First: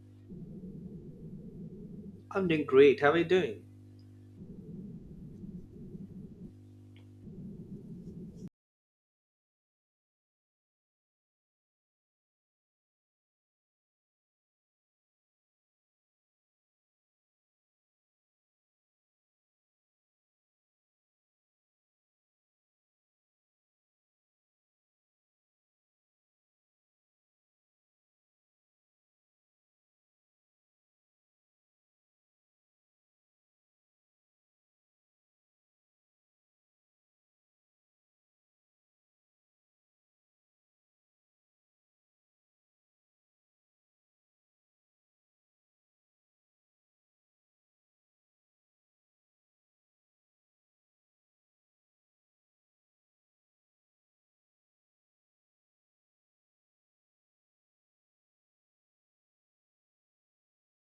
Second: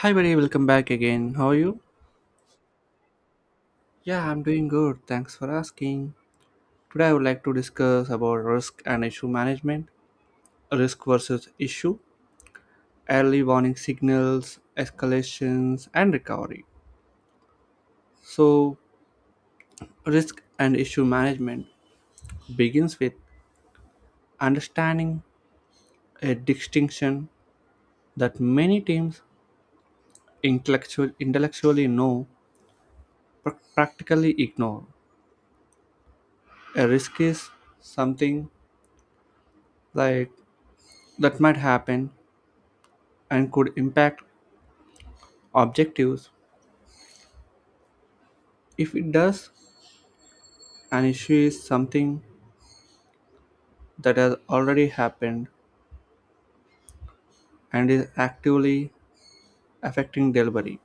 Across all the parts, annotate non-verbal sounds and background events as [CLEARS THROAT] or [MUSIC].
Hi, buddy, welcome back again. How are you? I'm doing great. How are you doing? Yeah, I'm doing good. Thanks for asking. Today, I would like to discuss about risk and issue management, risk versus issue, early warning signals, escalations, and recovery. So, risk and issue management begins with understanding a distinction that many teams intellectually know but practically ignore. A risk is something like that might happen and could impact objectives. If it does, an issue is something that has already happened and is actively affecting delivery.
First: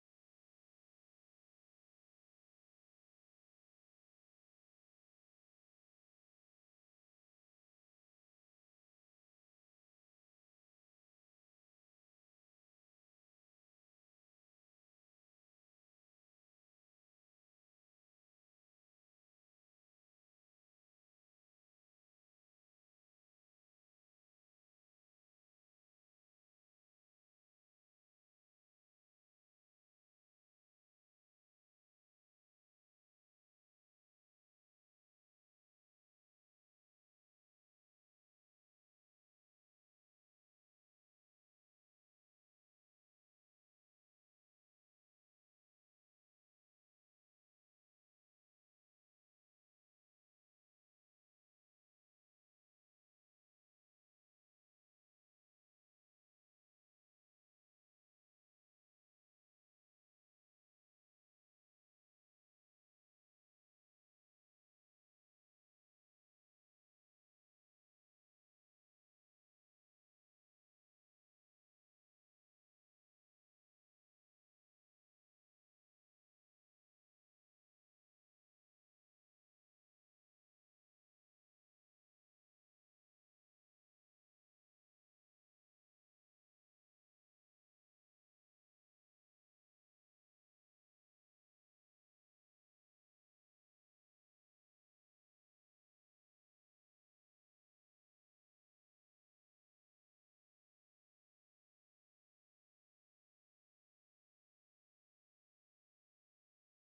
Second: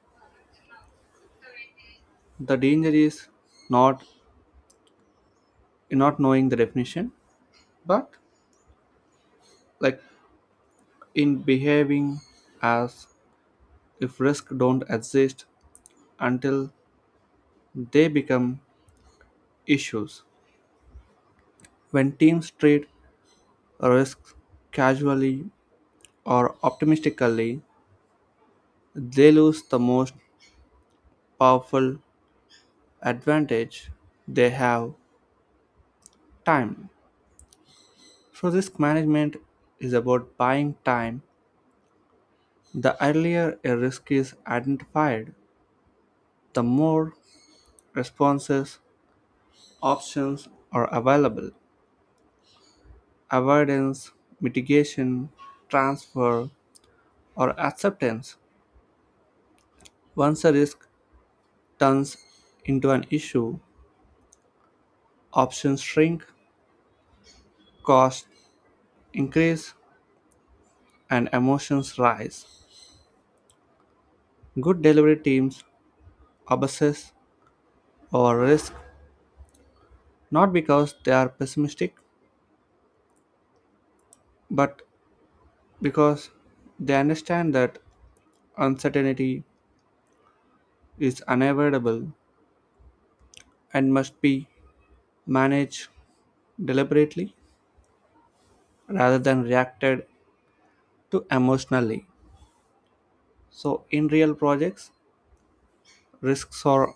The danger is not in not knowing the definition, but like in behaving as if risk don't exist until they become issues. When teams treat risks casually or optimistically, they lose the most powerful advantage they have time, so risk management is about buying time. The earlier a risk is identified, the more responses options are available: avoidance, mitigation, transfer, or acceptance. Once a risk turns into an issue, options shrink, costs increase, and emotions rise. Good delivery teams obsess over risk not because they are pessimistic, but because they understand that uncertainty is unavoidable and must be managed deliberately rather than reacted to emotionally. So, in real projects, risks are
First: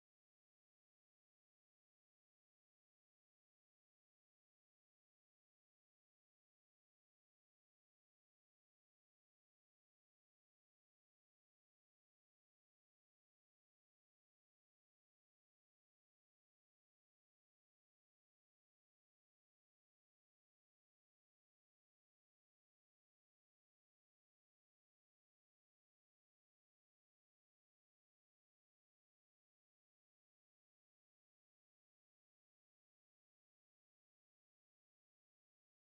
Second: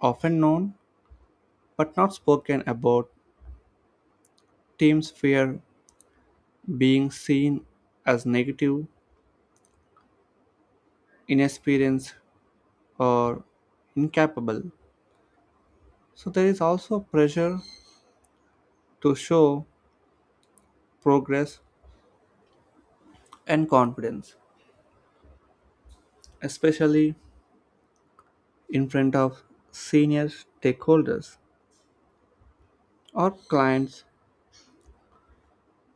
often known but not spoken about. Teams fear being seen as negative, inexperienced, or incapable. So, there is also pressure to show progress and confidence, especially in front of senior stakeholders or clients.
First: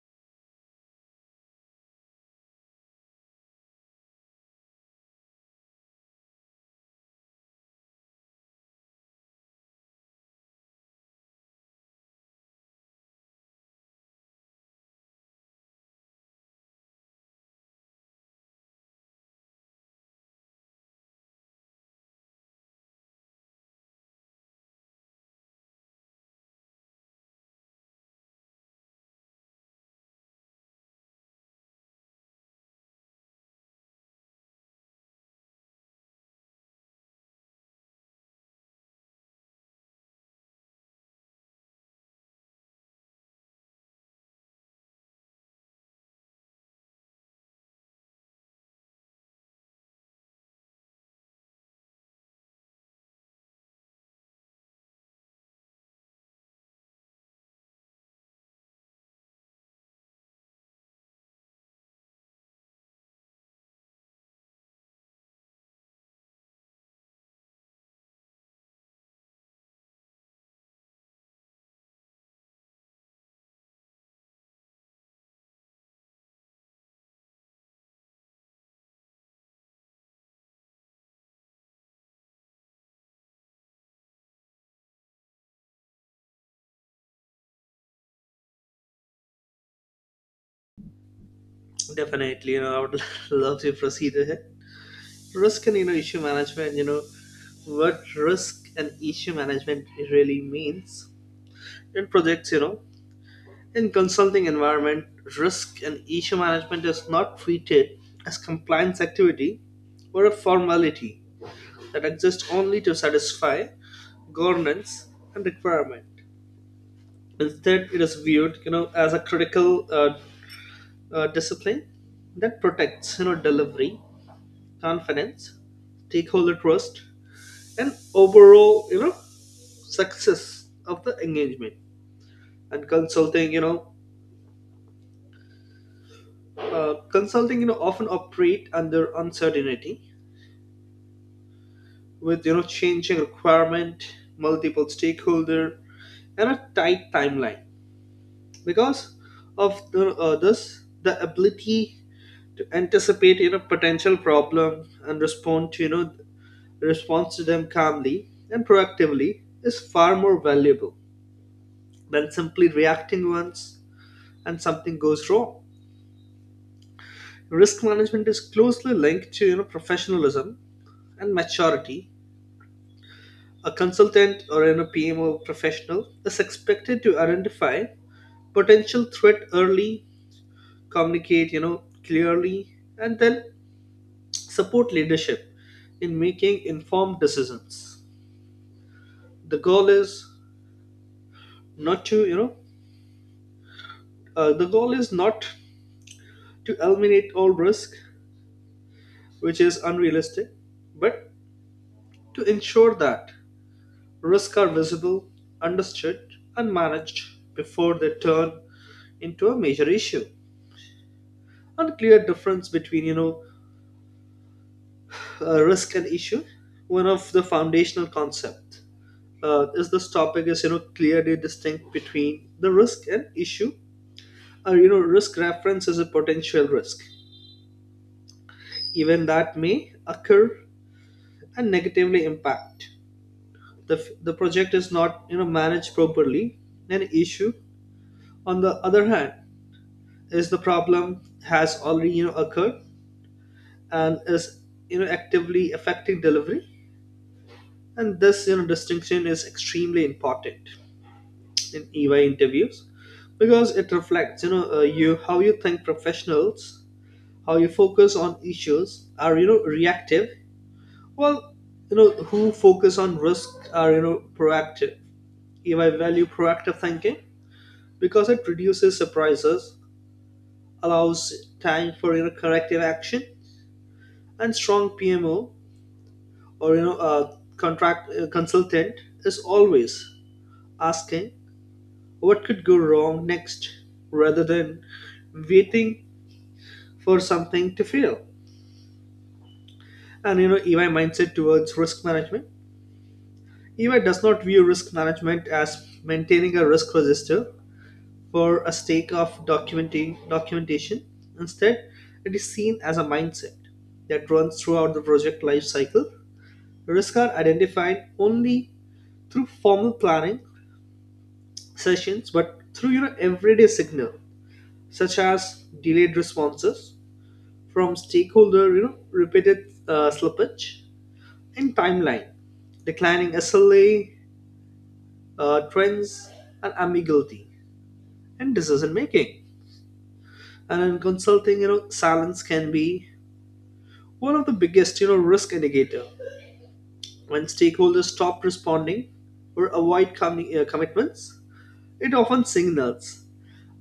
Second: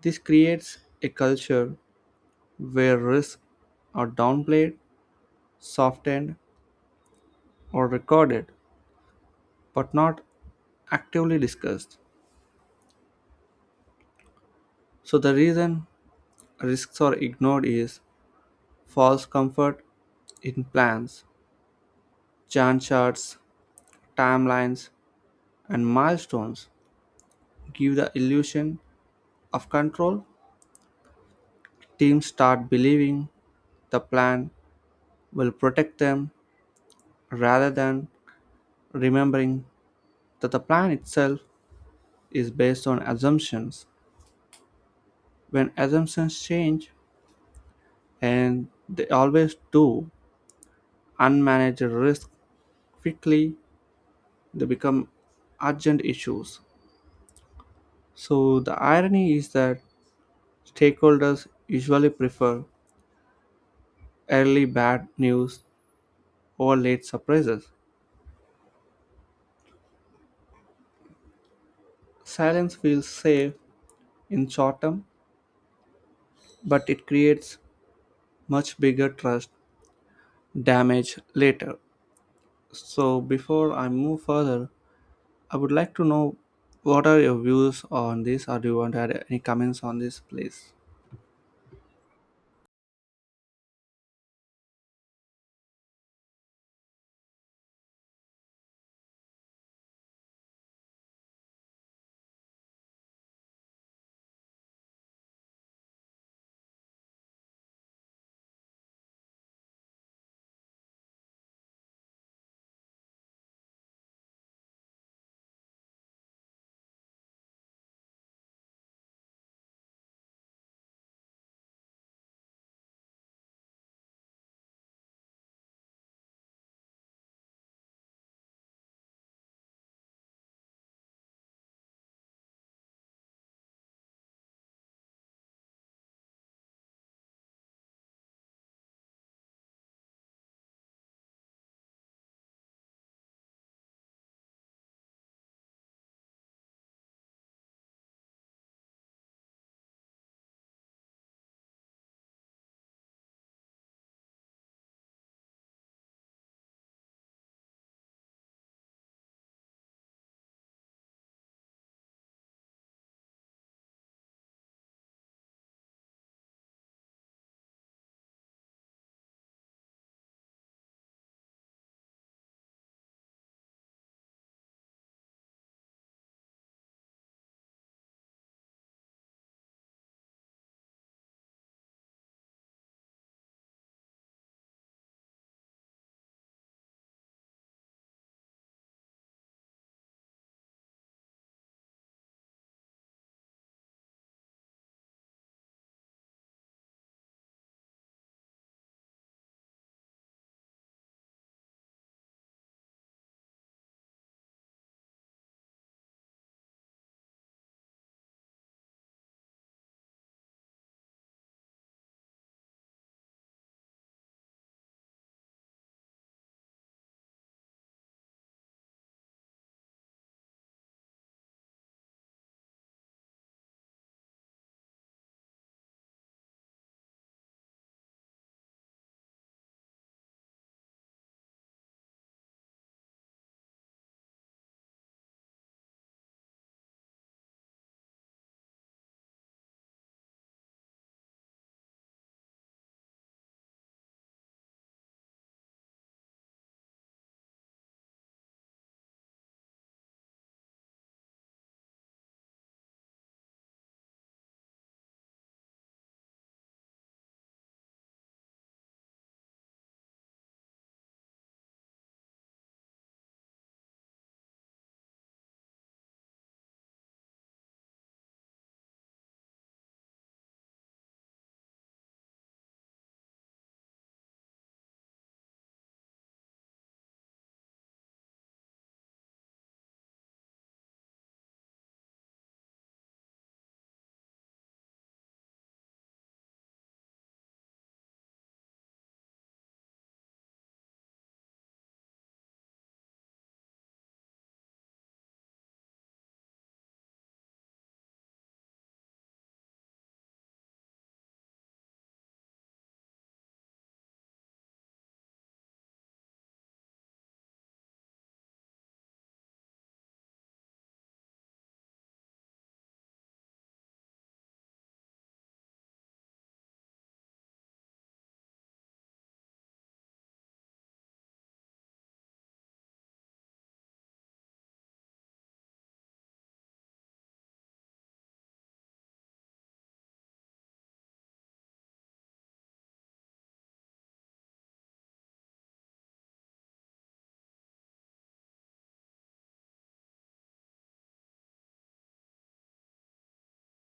This creates a culture where risks are downplayed, softened, or recorded, but not actively discussed. So, the reason risks are ignored is false comfort in plans. Gantt charts, timelines, and milestones give the illusion of control. Teams start believing the plan will protect them rather than remembering that the plan itself is based on assumptions. When assumptions change, and they always do, unmanaged risk quickly they become urgent issues. So the irony is that stakeholders usually prefer early bad news or late surprises. Silence feels safe in short term, but it creates much bigger trust damage later. So, before I move further, I would like to know what are your views on this, or do you want to add any comments on this, please? Definitely, I would [LAUGHS] love to proceed ahead. Risk and issue management. What risk and issue management really means in projects. In consulting environment, risk and issue management is not treated as compliance activity or a formality that exists only to satisfy governance and requirement. Instead, it is viewed, as a critical discipline that protects delivery confidence, stakeholder trust, and overall success of the engagement. And consulting, consulting often operate under uncertainty with changing requirement, multiple stakeholder, and a tight timeline because of the ability to anticipate potential problem and respond to response to them calmly and proactively is far more valuable than simply reacting once and something goes wrong. Risk management is closely linked to professionalism and maturity. A consultant or an PMO professional is expected to identify potential threat early, communicate, clearly, and then support leadership in making informed decisions. The goal is not to you know the goal is not to eliminate all risk, which is unrealistic, but to ensure that risks are visible, understood, and managed before they turn into a major issue. And clear difference between risk and issue, one of the foundational concept, is this topic is clearly distinct between the risk and issue, or risk reference is a potential risk even that may occur and negatively impact the, the project is not managed properly. An issue, on the other hand, is the problem has already occurred and is actively affecting delivery. And this distinction is extremely important in ey interviews because it reflects you how you think professionals, how you focus on issues are reactive. Well, who focus on risk are, proactive. If I value proactive thinking because it reduces surprises, allows time for, corrective action, and strong PMO or, a contract consultant is always asking what could go wrong next rather than waiting for something to fail. And, EY mindset towards risk management. EY does not view risk management as maintaining a risk register for a sake of documentation. Instead, it is seen as a mindset that runs throughout the project life cycle. Risks are identified only through formal planning sessions, but through everyday signal such as delayed responses from stakeholder, repeated slippage in timeline, declining SLA trends, and ambiguity in decision making. And in consulting, silence can be one of the biggest risk indicator. When stakeholders stop responding or avoid commitments, it often signals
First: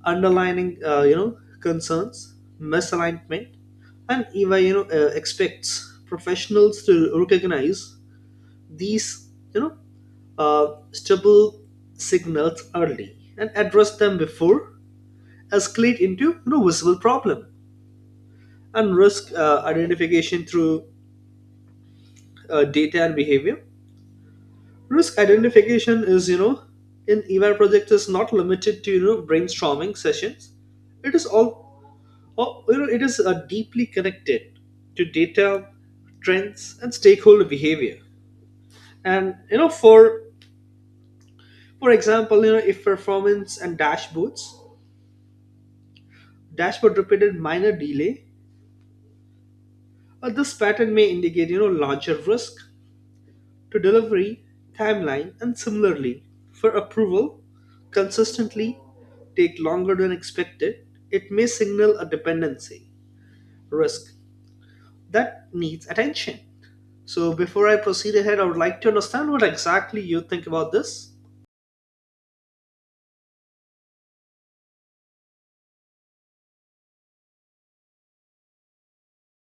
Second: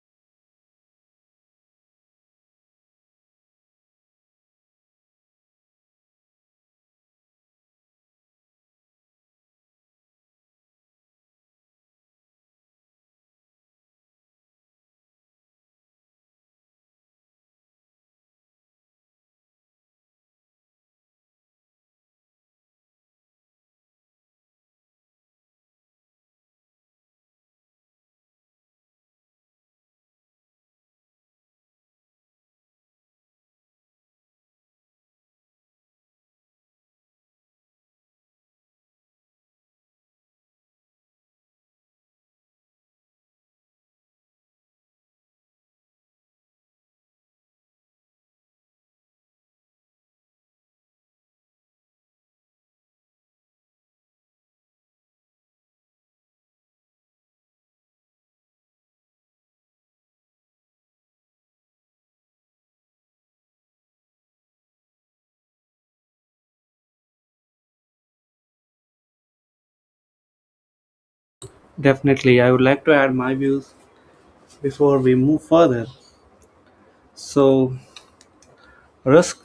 underlining concerns, misalignment. And even expects professionals to recognize these you know stable signals early and address them before escalate into visible problem. And risk identification through data and behavior, risk identification is in ey project is not limited to brainstorming sessions. It is it is deeply connected to data, trends, and stakeholder behavior. And for example, if performance and dashboard repeated minor delay, this pattern may indicate larger risk to delivery timeline. And similarly, for approval consistently take longer than expected, it may signal a dependency risk that needs attention. So before I proceed ahead, I would like to understand what exactly you think about this. Definitely, I would like to add my views before we move further. So, risk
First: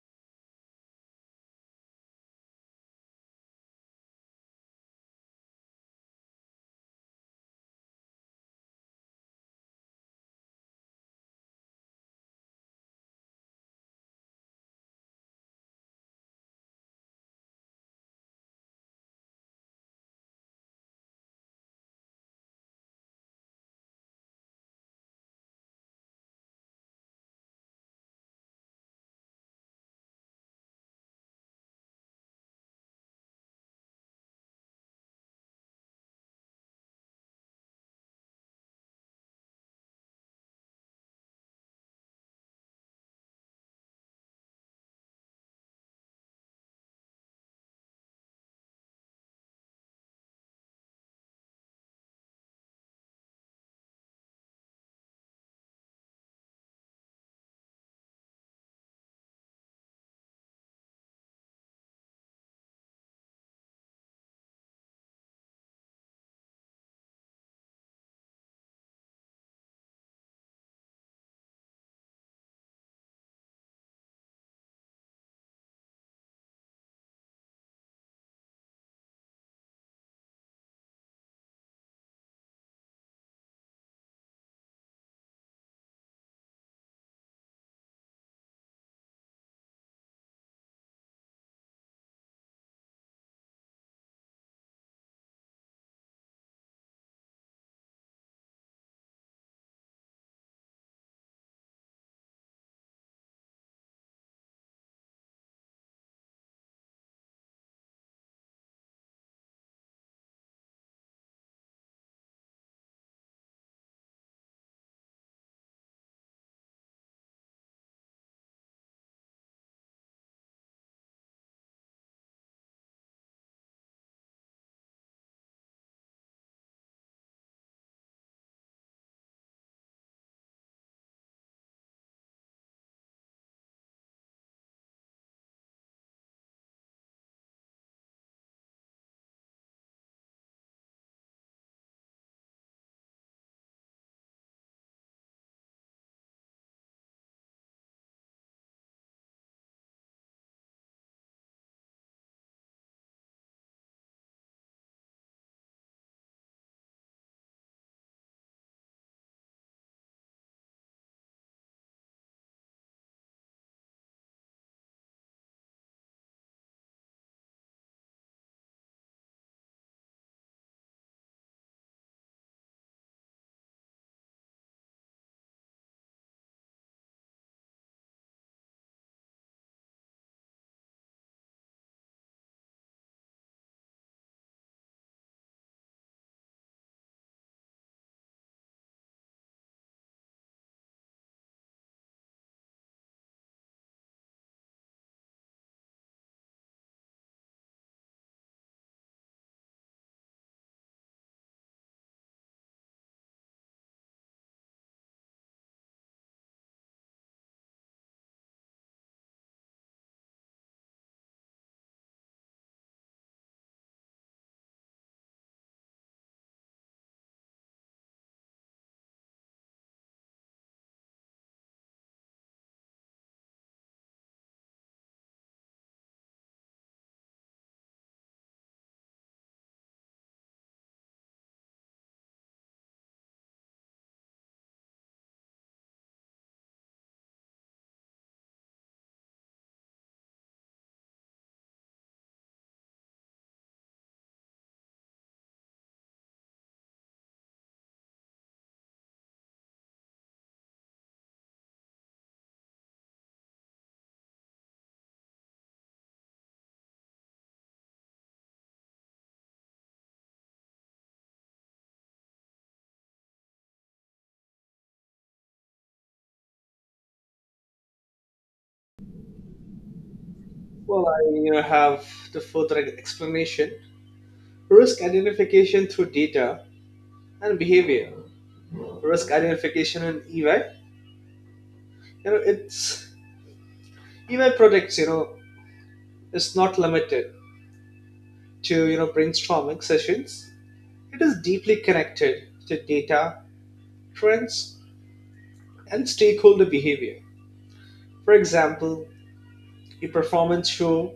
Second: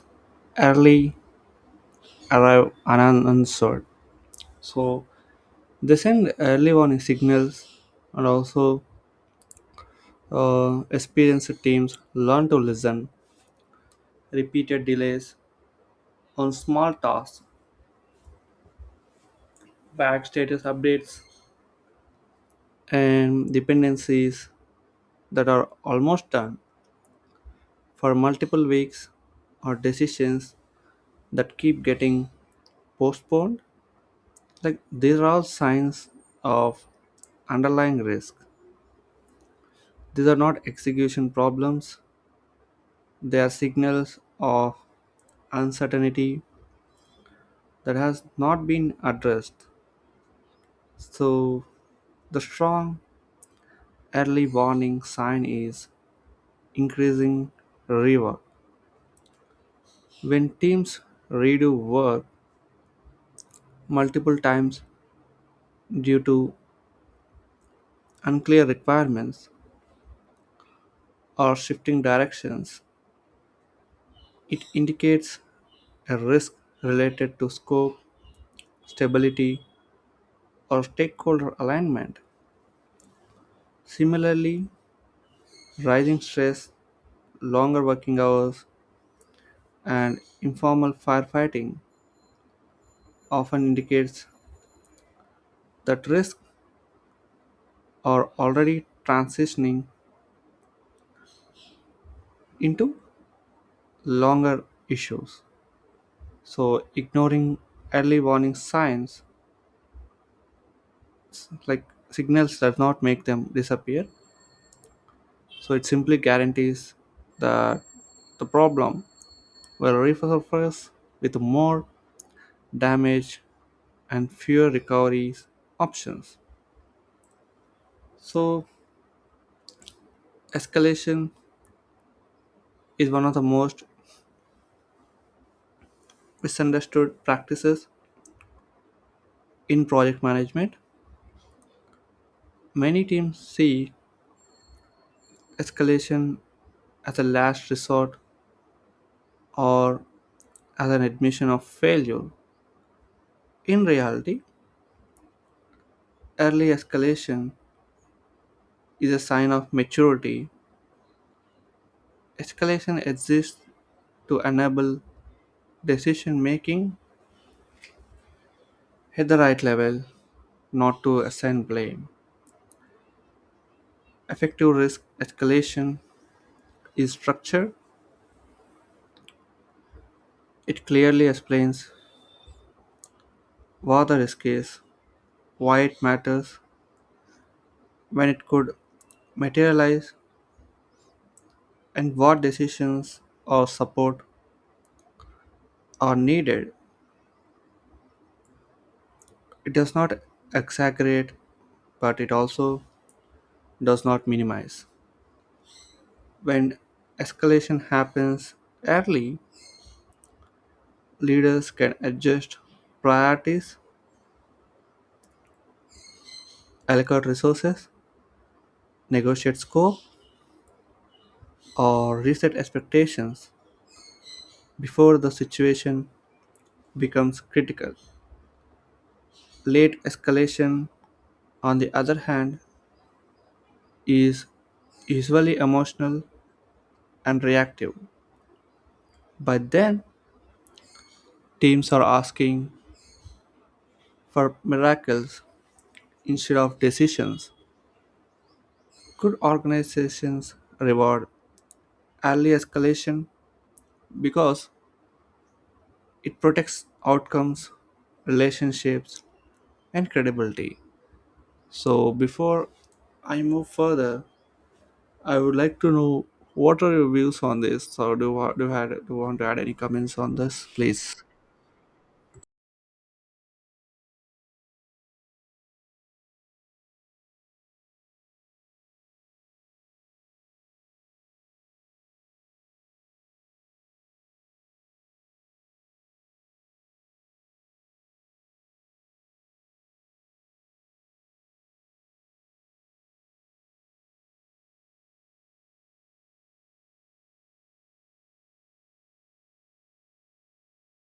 early arrive unanswered. So, they send early warning signals, and also experienced teams learn to listen. Repeated delays on small tasks, bad status updates, and dependencies that are almost done for multiple weeks or decisions that keep getting postponed, like these are all signs of underlying risk. These are not execution problems, they are signals of uncertainty that has not been addressed. So the strong early warning sign is increasing rework. When teams redo work multiple times due to unclear requirements or shifting directions, it indicates a risk related to scope, stability, or stakeholder alignment. Similarly, rising stress, longer working hours, and informal firefighting often indicates that risks are already transitioning into longer issues. So, ignoring early warning signs like signals does not make them disappear. So it simply guarantees that the problem will resurface with more damage and fewer recovery options. So escalation is one of the most misunderstood practices in project management. Many teams see escalation as a last resort or as an admission of failure. In reality, early escalation is a sign of maturity. Escalation exists to enable decision making at the right level, not to assign blame. Effective risk escalation is structured. It clearly explains what the risk is, why it matters, when it could materialize, and what decisions or support are needed. It does not exaggerate, but it also does not minimize. When escalation happens early, leaders can adjust priorities, allocate resources, negotiate scope, or reset expectations before the situation becomes critical. Late escalation, on the other hand, is usually emotional and reactive. By then, teams are asking for miracles instead of decisions. Good organizations reward early escalation because it protects outcomes, relationships, and credibility. So before I move further, I would like to know what are your views on this? So do you want to add any comments on this, Well, please? I have the further explanation. Risk identification through data and behavior, risk identification in ey, you know it's ey projects, it's not limited to brainstorming sessions. It is deeply connected to data, trends, and stakeholder behavior. For example, a performance show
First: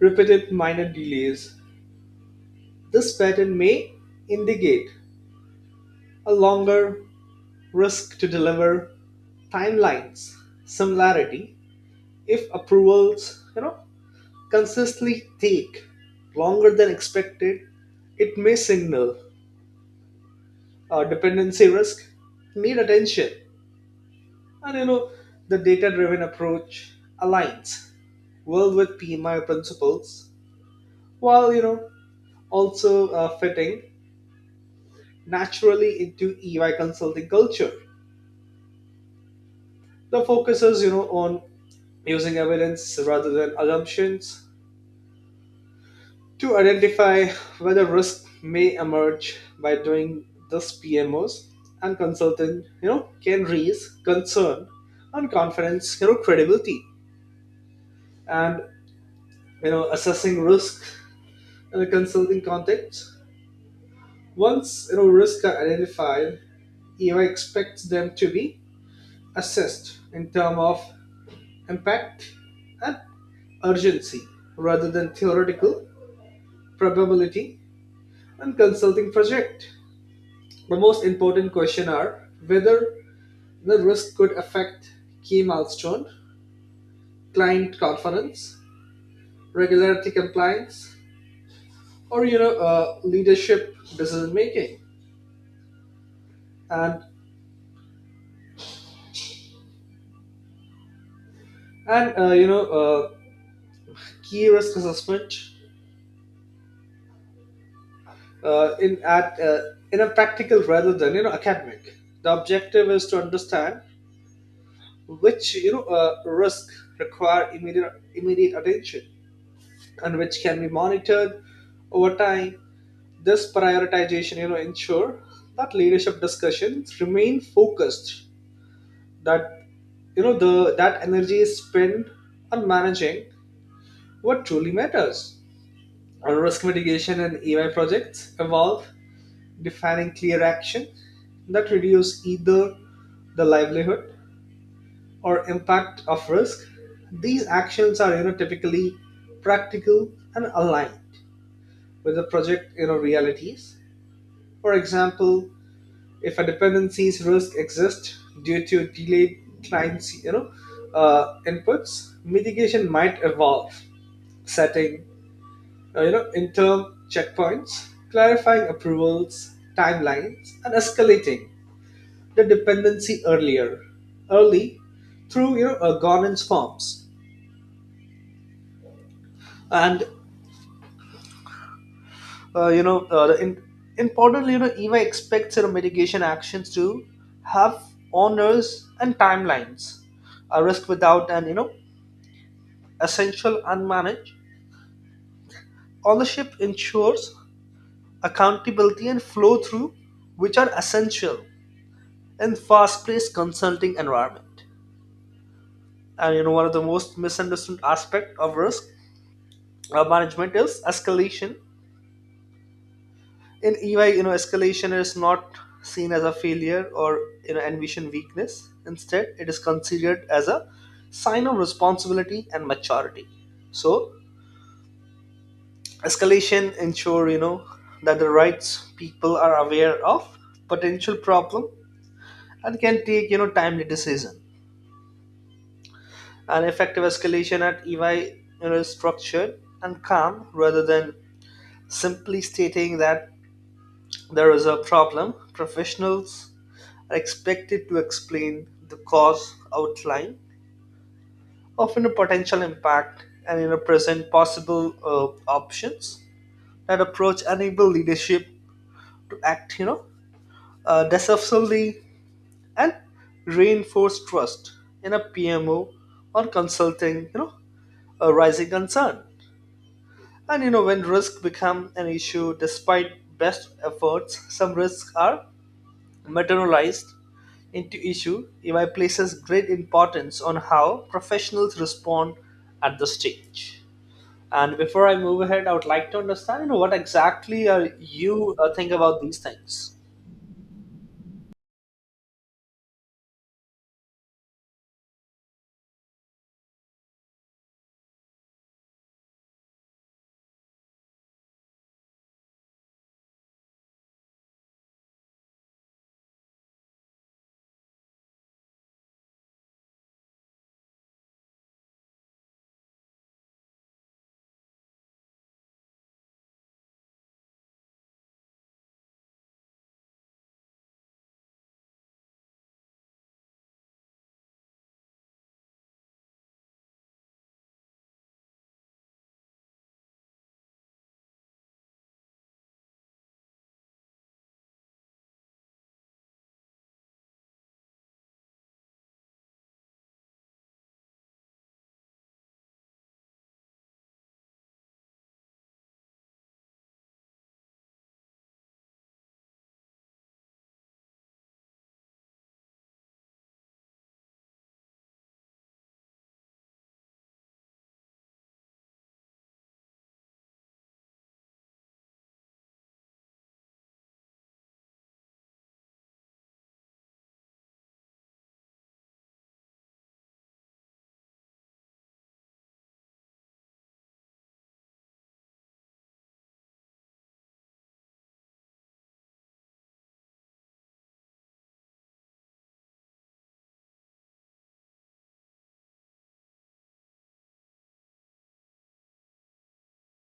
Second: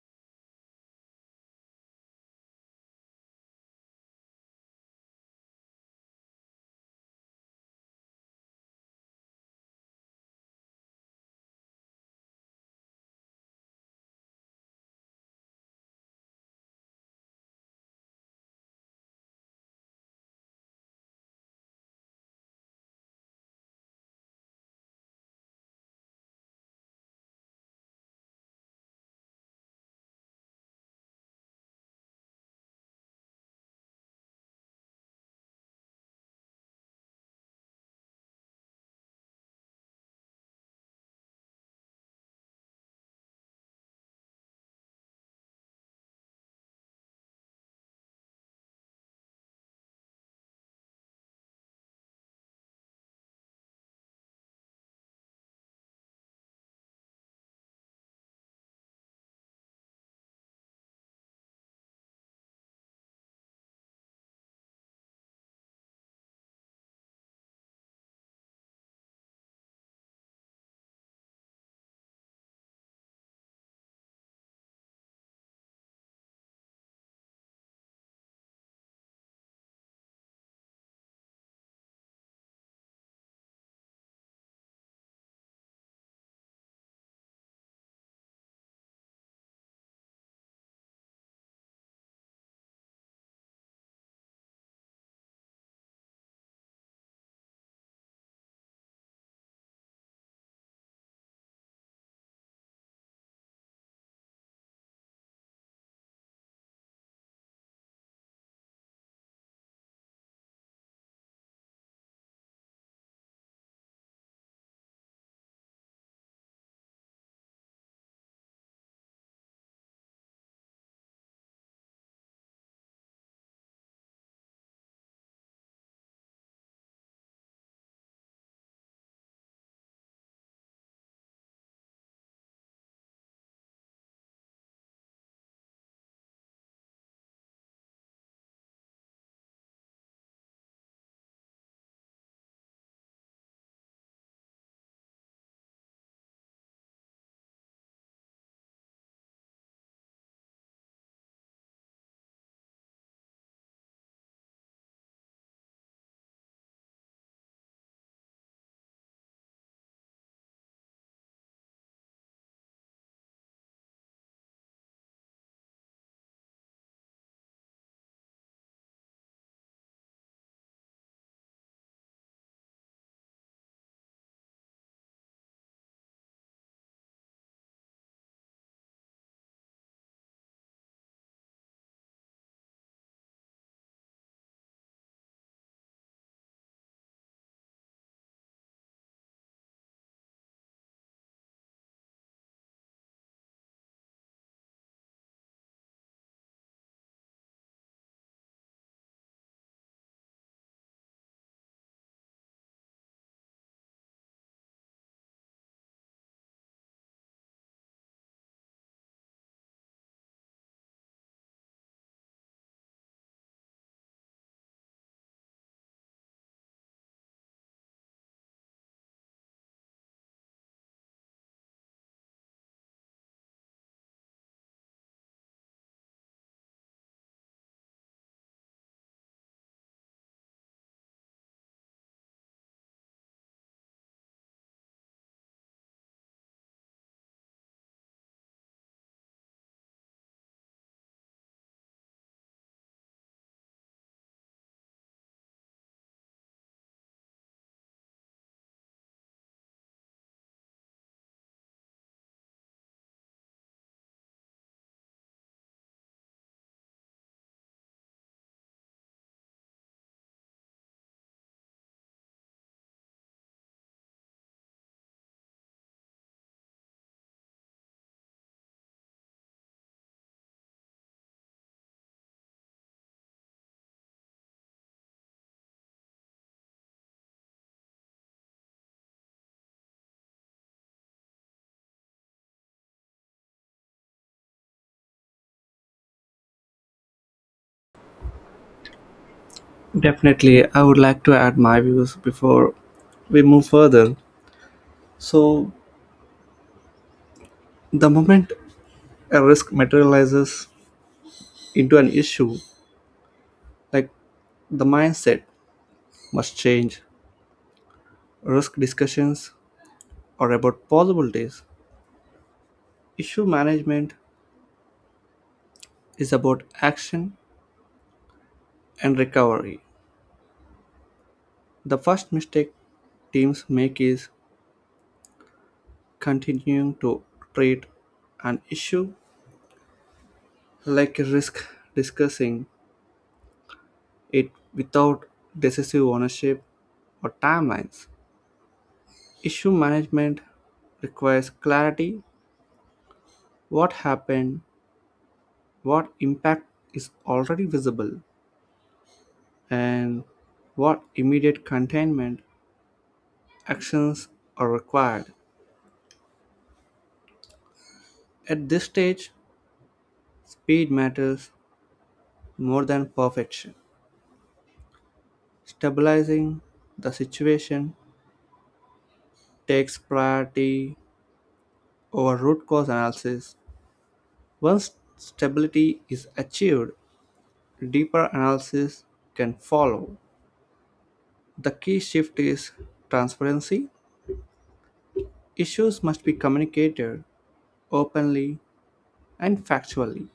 repeated minor delays, this pattern may indicate a longer risk to deliver timelines. Similarity, if approvals consistently take longer than expected, it may signal a dependency risk need attention. And the data driven approach aligns well with PMI principles while also fitting naturally into EY consulting culture. The focus is on using evidence rather than assumptions to identify whether risk may emerge. By doing this, PMOs and consultant can raise concern and confidence, credibility. And assessing risk in a consulting context. Once risks are identified, EY expects them to be assessed in terms of impact and urgency rather than theoretical probability and consulting project. The most important question are whether the risk could affect key milestone, client confidence, regularity compliance, or leadership decision making, and and uh, you know uh, key risk assessment uh, in at uh, in a practical rather than academic. The objective is to understand which risk require immediate attention and which can be monitored over time. This prioritization ensure that leadership discussions remain focused, that you know the that energy is spent on managing what truly matters. Our risk mitigation and EY projects evolve defining clear action that reduce either the livelihood or impact of risk. These actions are, typically practical and aligned with the project, realities. For example, if a dependency's risk exists due to delayed clients' inputs, mitigation might evolve setting interim checkpoints, clarifying approvals, timelines, and escalating the dependency early through governance forms. And uh, you know uh, the in, importantly, EVA expects, mitigation actions to have owners and timelines. A risk without an essential unmanaged ownership ensures accountability and flow through, which are essential in fast-paced consulting environment. And one of the most misunderstood aspect of risk management is escalation in EY, escalation is not seen as a failure or ambition weakness. Instead, it is considered as a sign of responsibility and maturity. So escalation ensure that the rights people are aware of potential problem and can take timely decision. An effective escalation at EY is structured and calm rather than simply stating that there is a problem. Professionals are expected to explain the cause outline, often a potential impact, and in a present possible options. That approach enable leadership to act, decisively and reinforce trust in a PMO or consulting, a rising concern. And when risk become an issue, despite best efforts, some risks are materialized into issue. AI places great importance on how professionals respond at the stage. And before I move ahead, I would like to understand, what exactly are you think about these things? Definitely, I would like to add my views before we move further. So the moment a risk materializes into an issue, like the mindset must change. Risk discussions are about possibilities. Issue management is about action and recovery. The first mistake teams make is continuing to treat an issue like a risk, discussing it without decisive ownership or timelines. Issue management requires clarity: what happened, what impact is already visible, and what immediate containment actions are required. At this stage, speed matters more than perfection. Stabilizing the situation takes priority over root cause analysis. Once stability is achieved, deeper analysis can follow. The key shift is transparency. Issues must be communicated openly and factually.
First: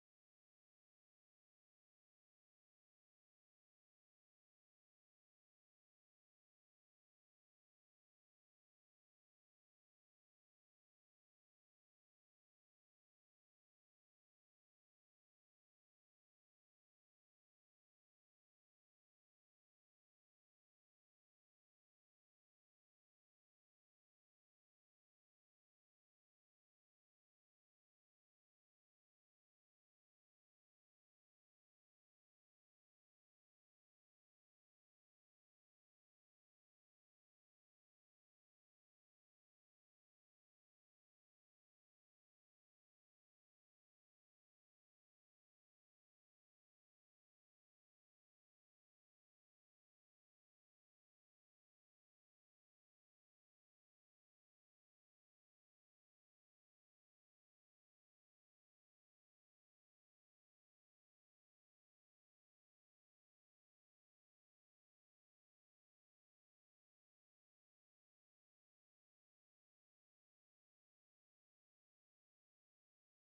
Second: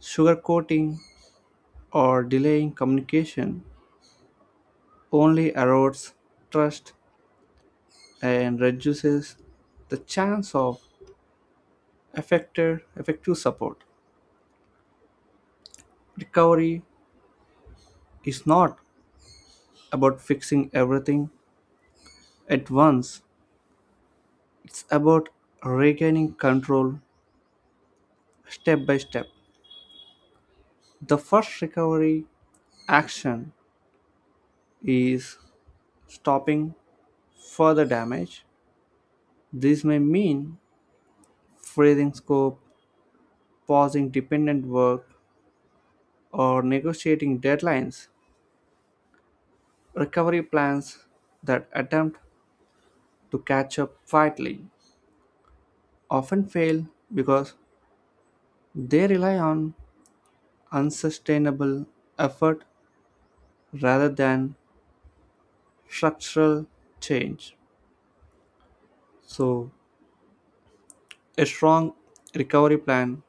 Sugarcoating or delaying communication only erodes trust and reduces the chance of effective support. Recovery is not about fixing everything at once, it's about regaining control step by step. The first recovery action is stopping further damage. This may mean freezing scope, pausing dependent work, or negotiating deadlines. Recovery plans that attempt to catch up quietly often fail because they rely on unsustainable effort rather than structural change. So, a strong recovery plan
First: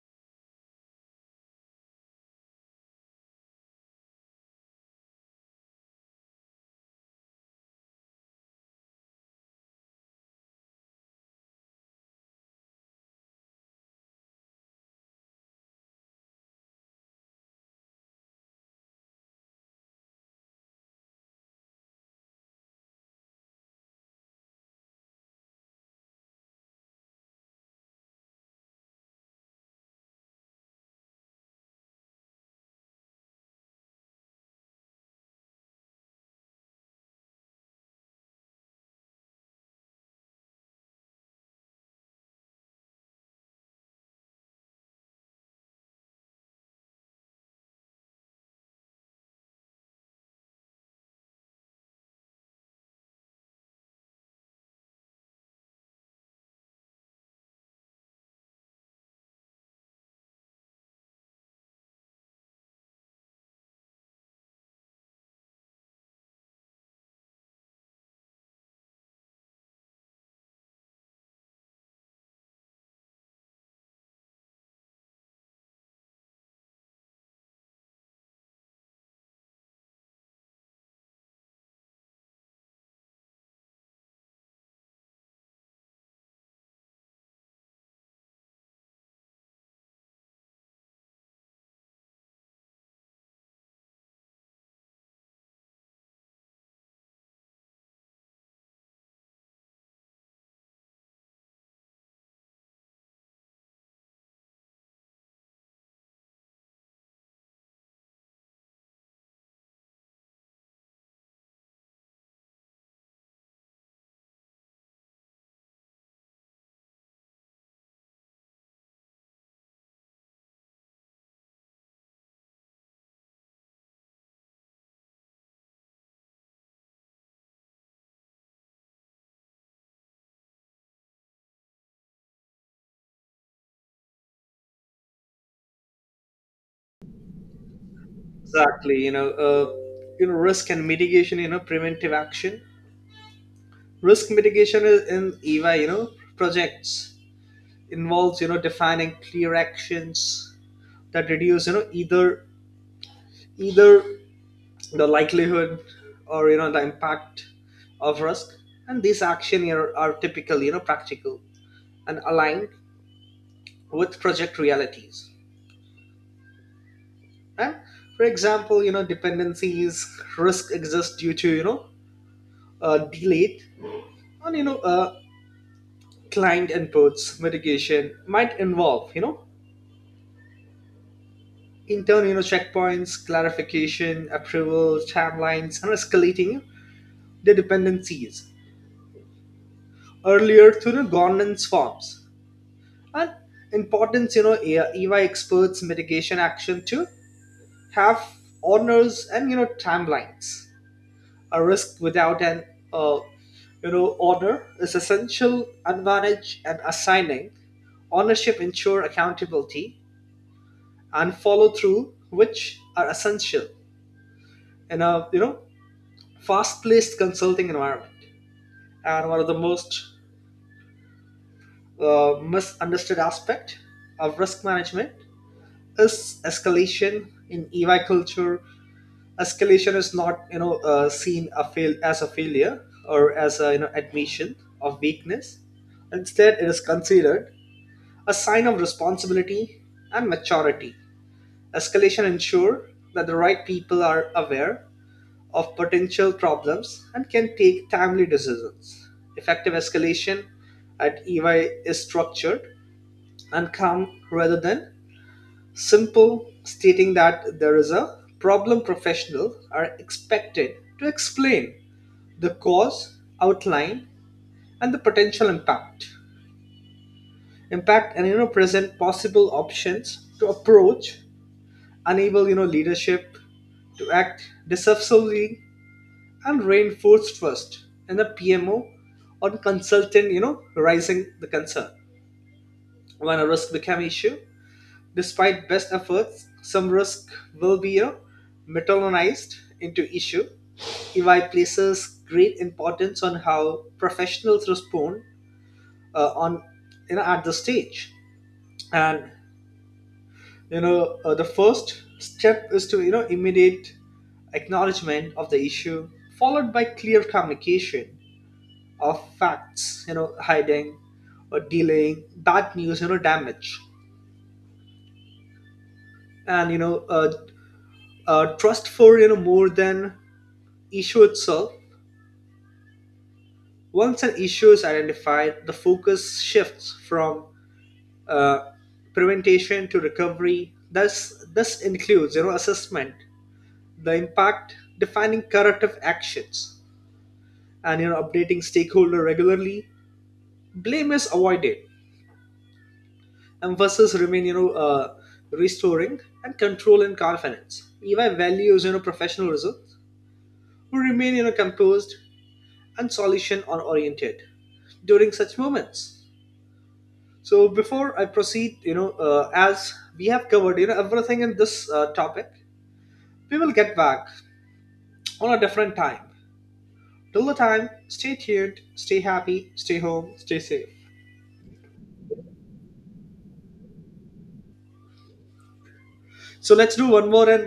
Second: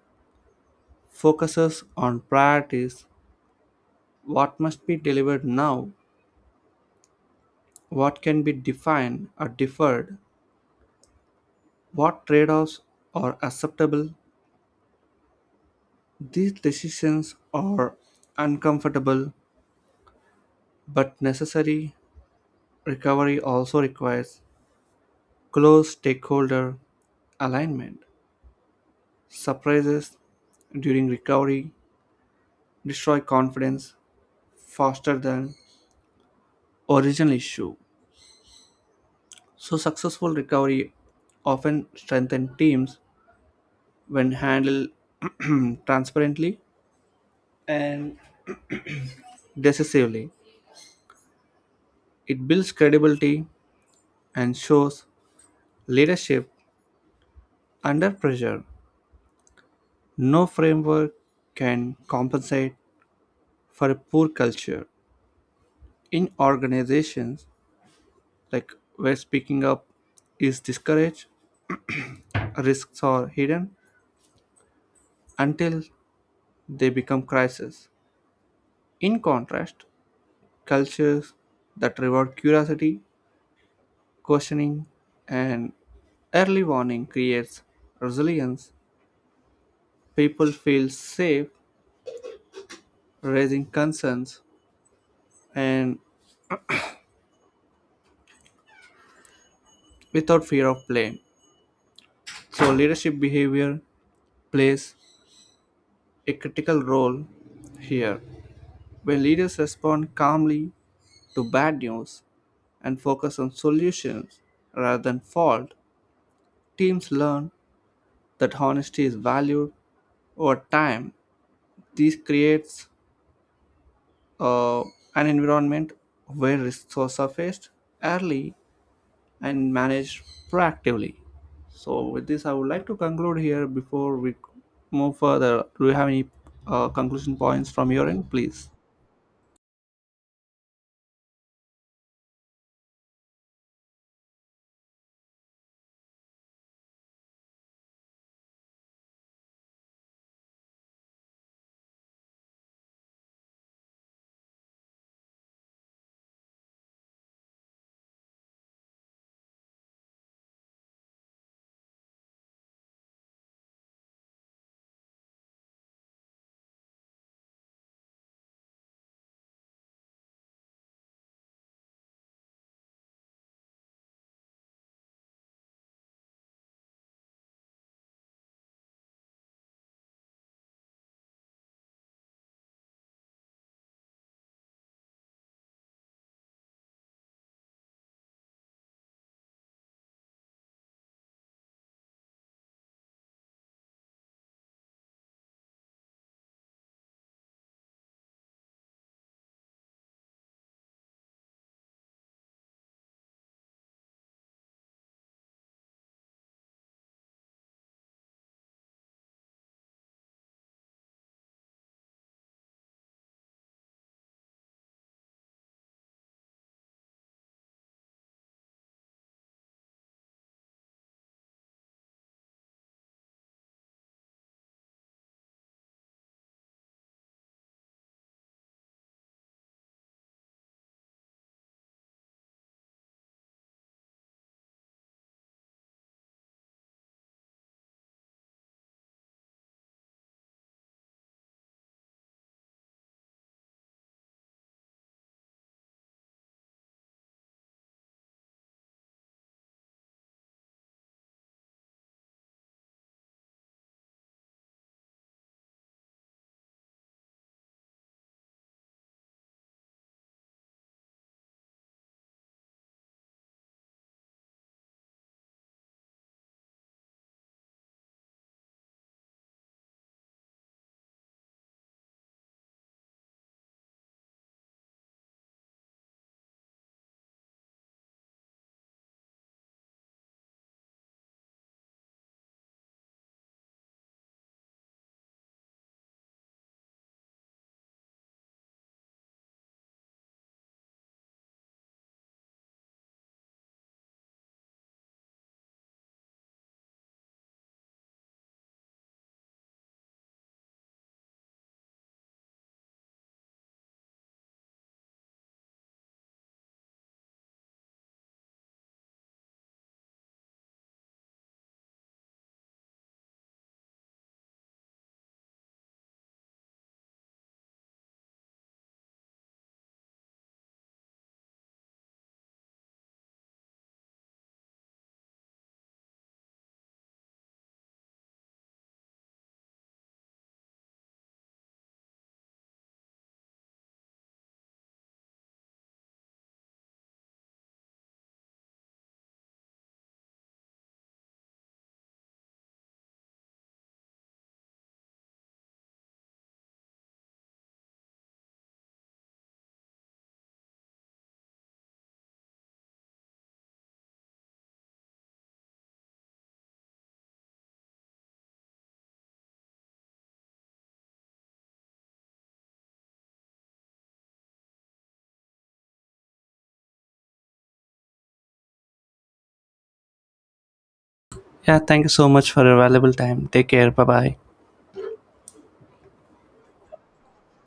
focuses on priorities: what must be delivered now, what can be defined or deferred, what trade offs are acceptable. These decisions are uncomfortable but necessary. Recovery also requires close stakeholder alignment. Surprises during recovery destroy confidence faster than original issue. So successful recovery often strengthen teams when handled [CLEARS THROAT] transparently and decisively. It builds credibility and shows leadership under pressure. No framework can compensate for a poor culture. In organizations like where speaking up is discouraged, risks are hidden until they become crises. In contrast, cultures that reward curiosity, questioning, and early warning creates resilience. People feel safe raising concerns and without fear of blame. So leadership behavior plays a critical role here. When leaders respond calmly to bad news and focus on solutions rather than fault, teams learn that honesty is valued over time. This creates uh, an environment where risks are surfaced early and managed proactively. So, with this, I would like to conclude here before we move further. Do you have any conclusion points from your end, please? Exactly, risk and mitigation, preventive action. Risk mitigation is in EVA, projects involves, defining clear actions that reduce, either the likelihood or the impact of risk. And these action here are typically practical and aligned with project realities, right? For example, dependencies risk exist due to delayed and client inputs. Mitigation might involve internal checkpoints, clarification, approval timelines, and escalating the dependencies earlier through the governance forms. And importance, eva experts mitigation action to have honors and timelines. A risk without an uh, honor is essential advantage. And assigning ownership ensure accountability and follow through, which are essential in a fast paced consulting environment. And one of the most misunderstood aspect of risk management is escalation in EY culture. Escalation is not seen a fail as a failure or as a admission of weakness. Instead, it is considered a sign of responsibility and maturity. Escalation ensure that the right people are aware of potential problems and can take timely decisions. Effective escalation at EY is structured and calm rather than simple stating that there is a problem. Professional are expected to explain the cause, outline, and the potential impact. And present possible options to approach, enable leadership to act decisively and reinforce trust in the PMO or the consultant, raising the concern. When a risk become issue, despite best efforts, some risk will be metallized into issue. EY places great importance on how professionals respond on you know at the stage. And the first step is to immediate acknowledgement of the issue, followed by clear communication of facts. Hiding or delaying bad news, damage, and trust for more than issue itself. Once an issue is identified, the focus shifts from uh, prevention to recovery. Thus, this includes assessment, the impact, defining corrective actions, and updating stakeholder regularly. Blame is avoided. Emphasis remain restoring and control and confidence. EY values professionalism, who remain composed and solution or oriented during such moments. So before I proceed, as we have covered, everything in this topic, we will get back on a different time. Till the time, stay tuned, stay happy, stay home, stay safe. Yeah, thank you so much for your valuable time. Take care. Bye bye. So let's do one more and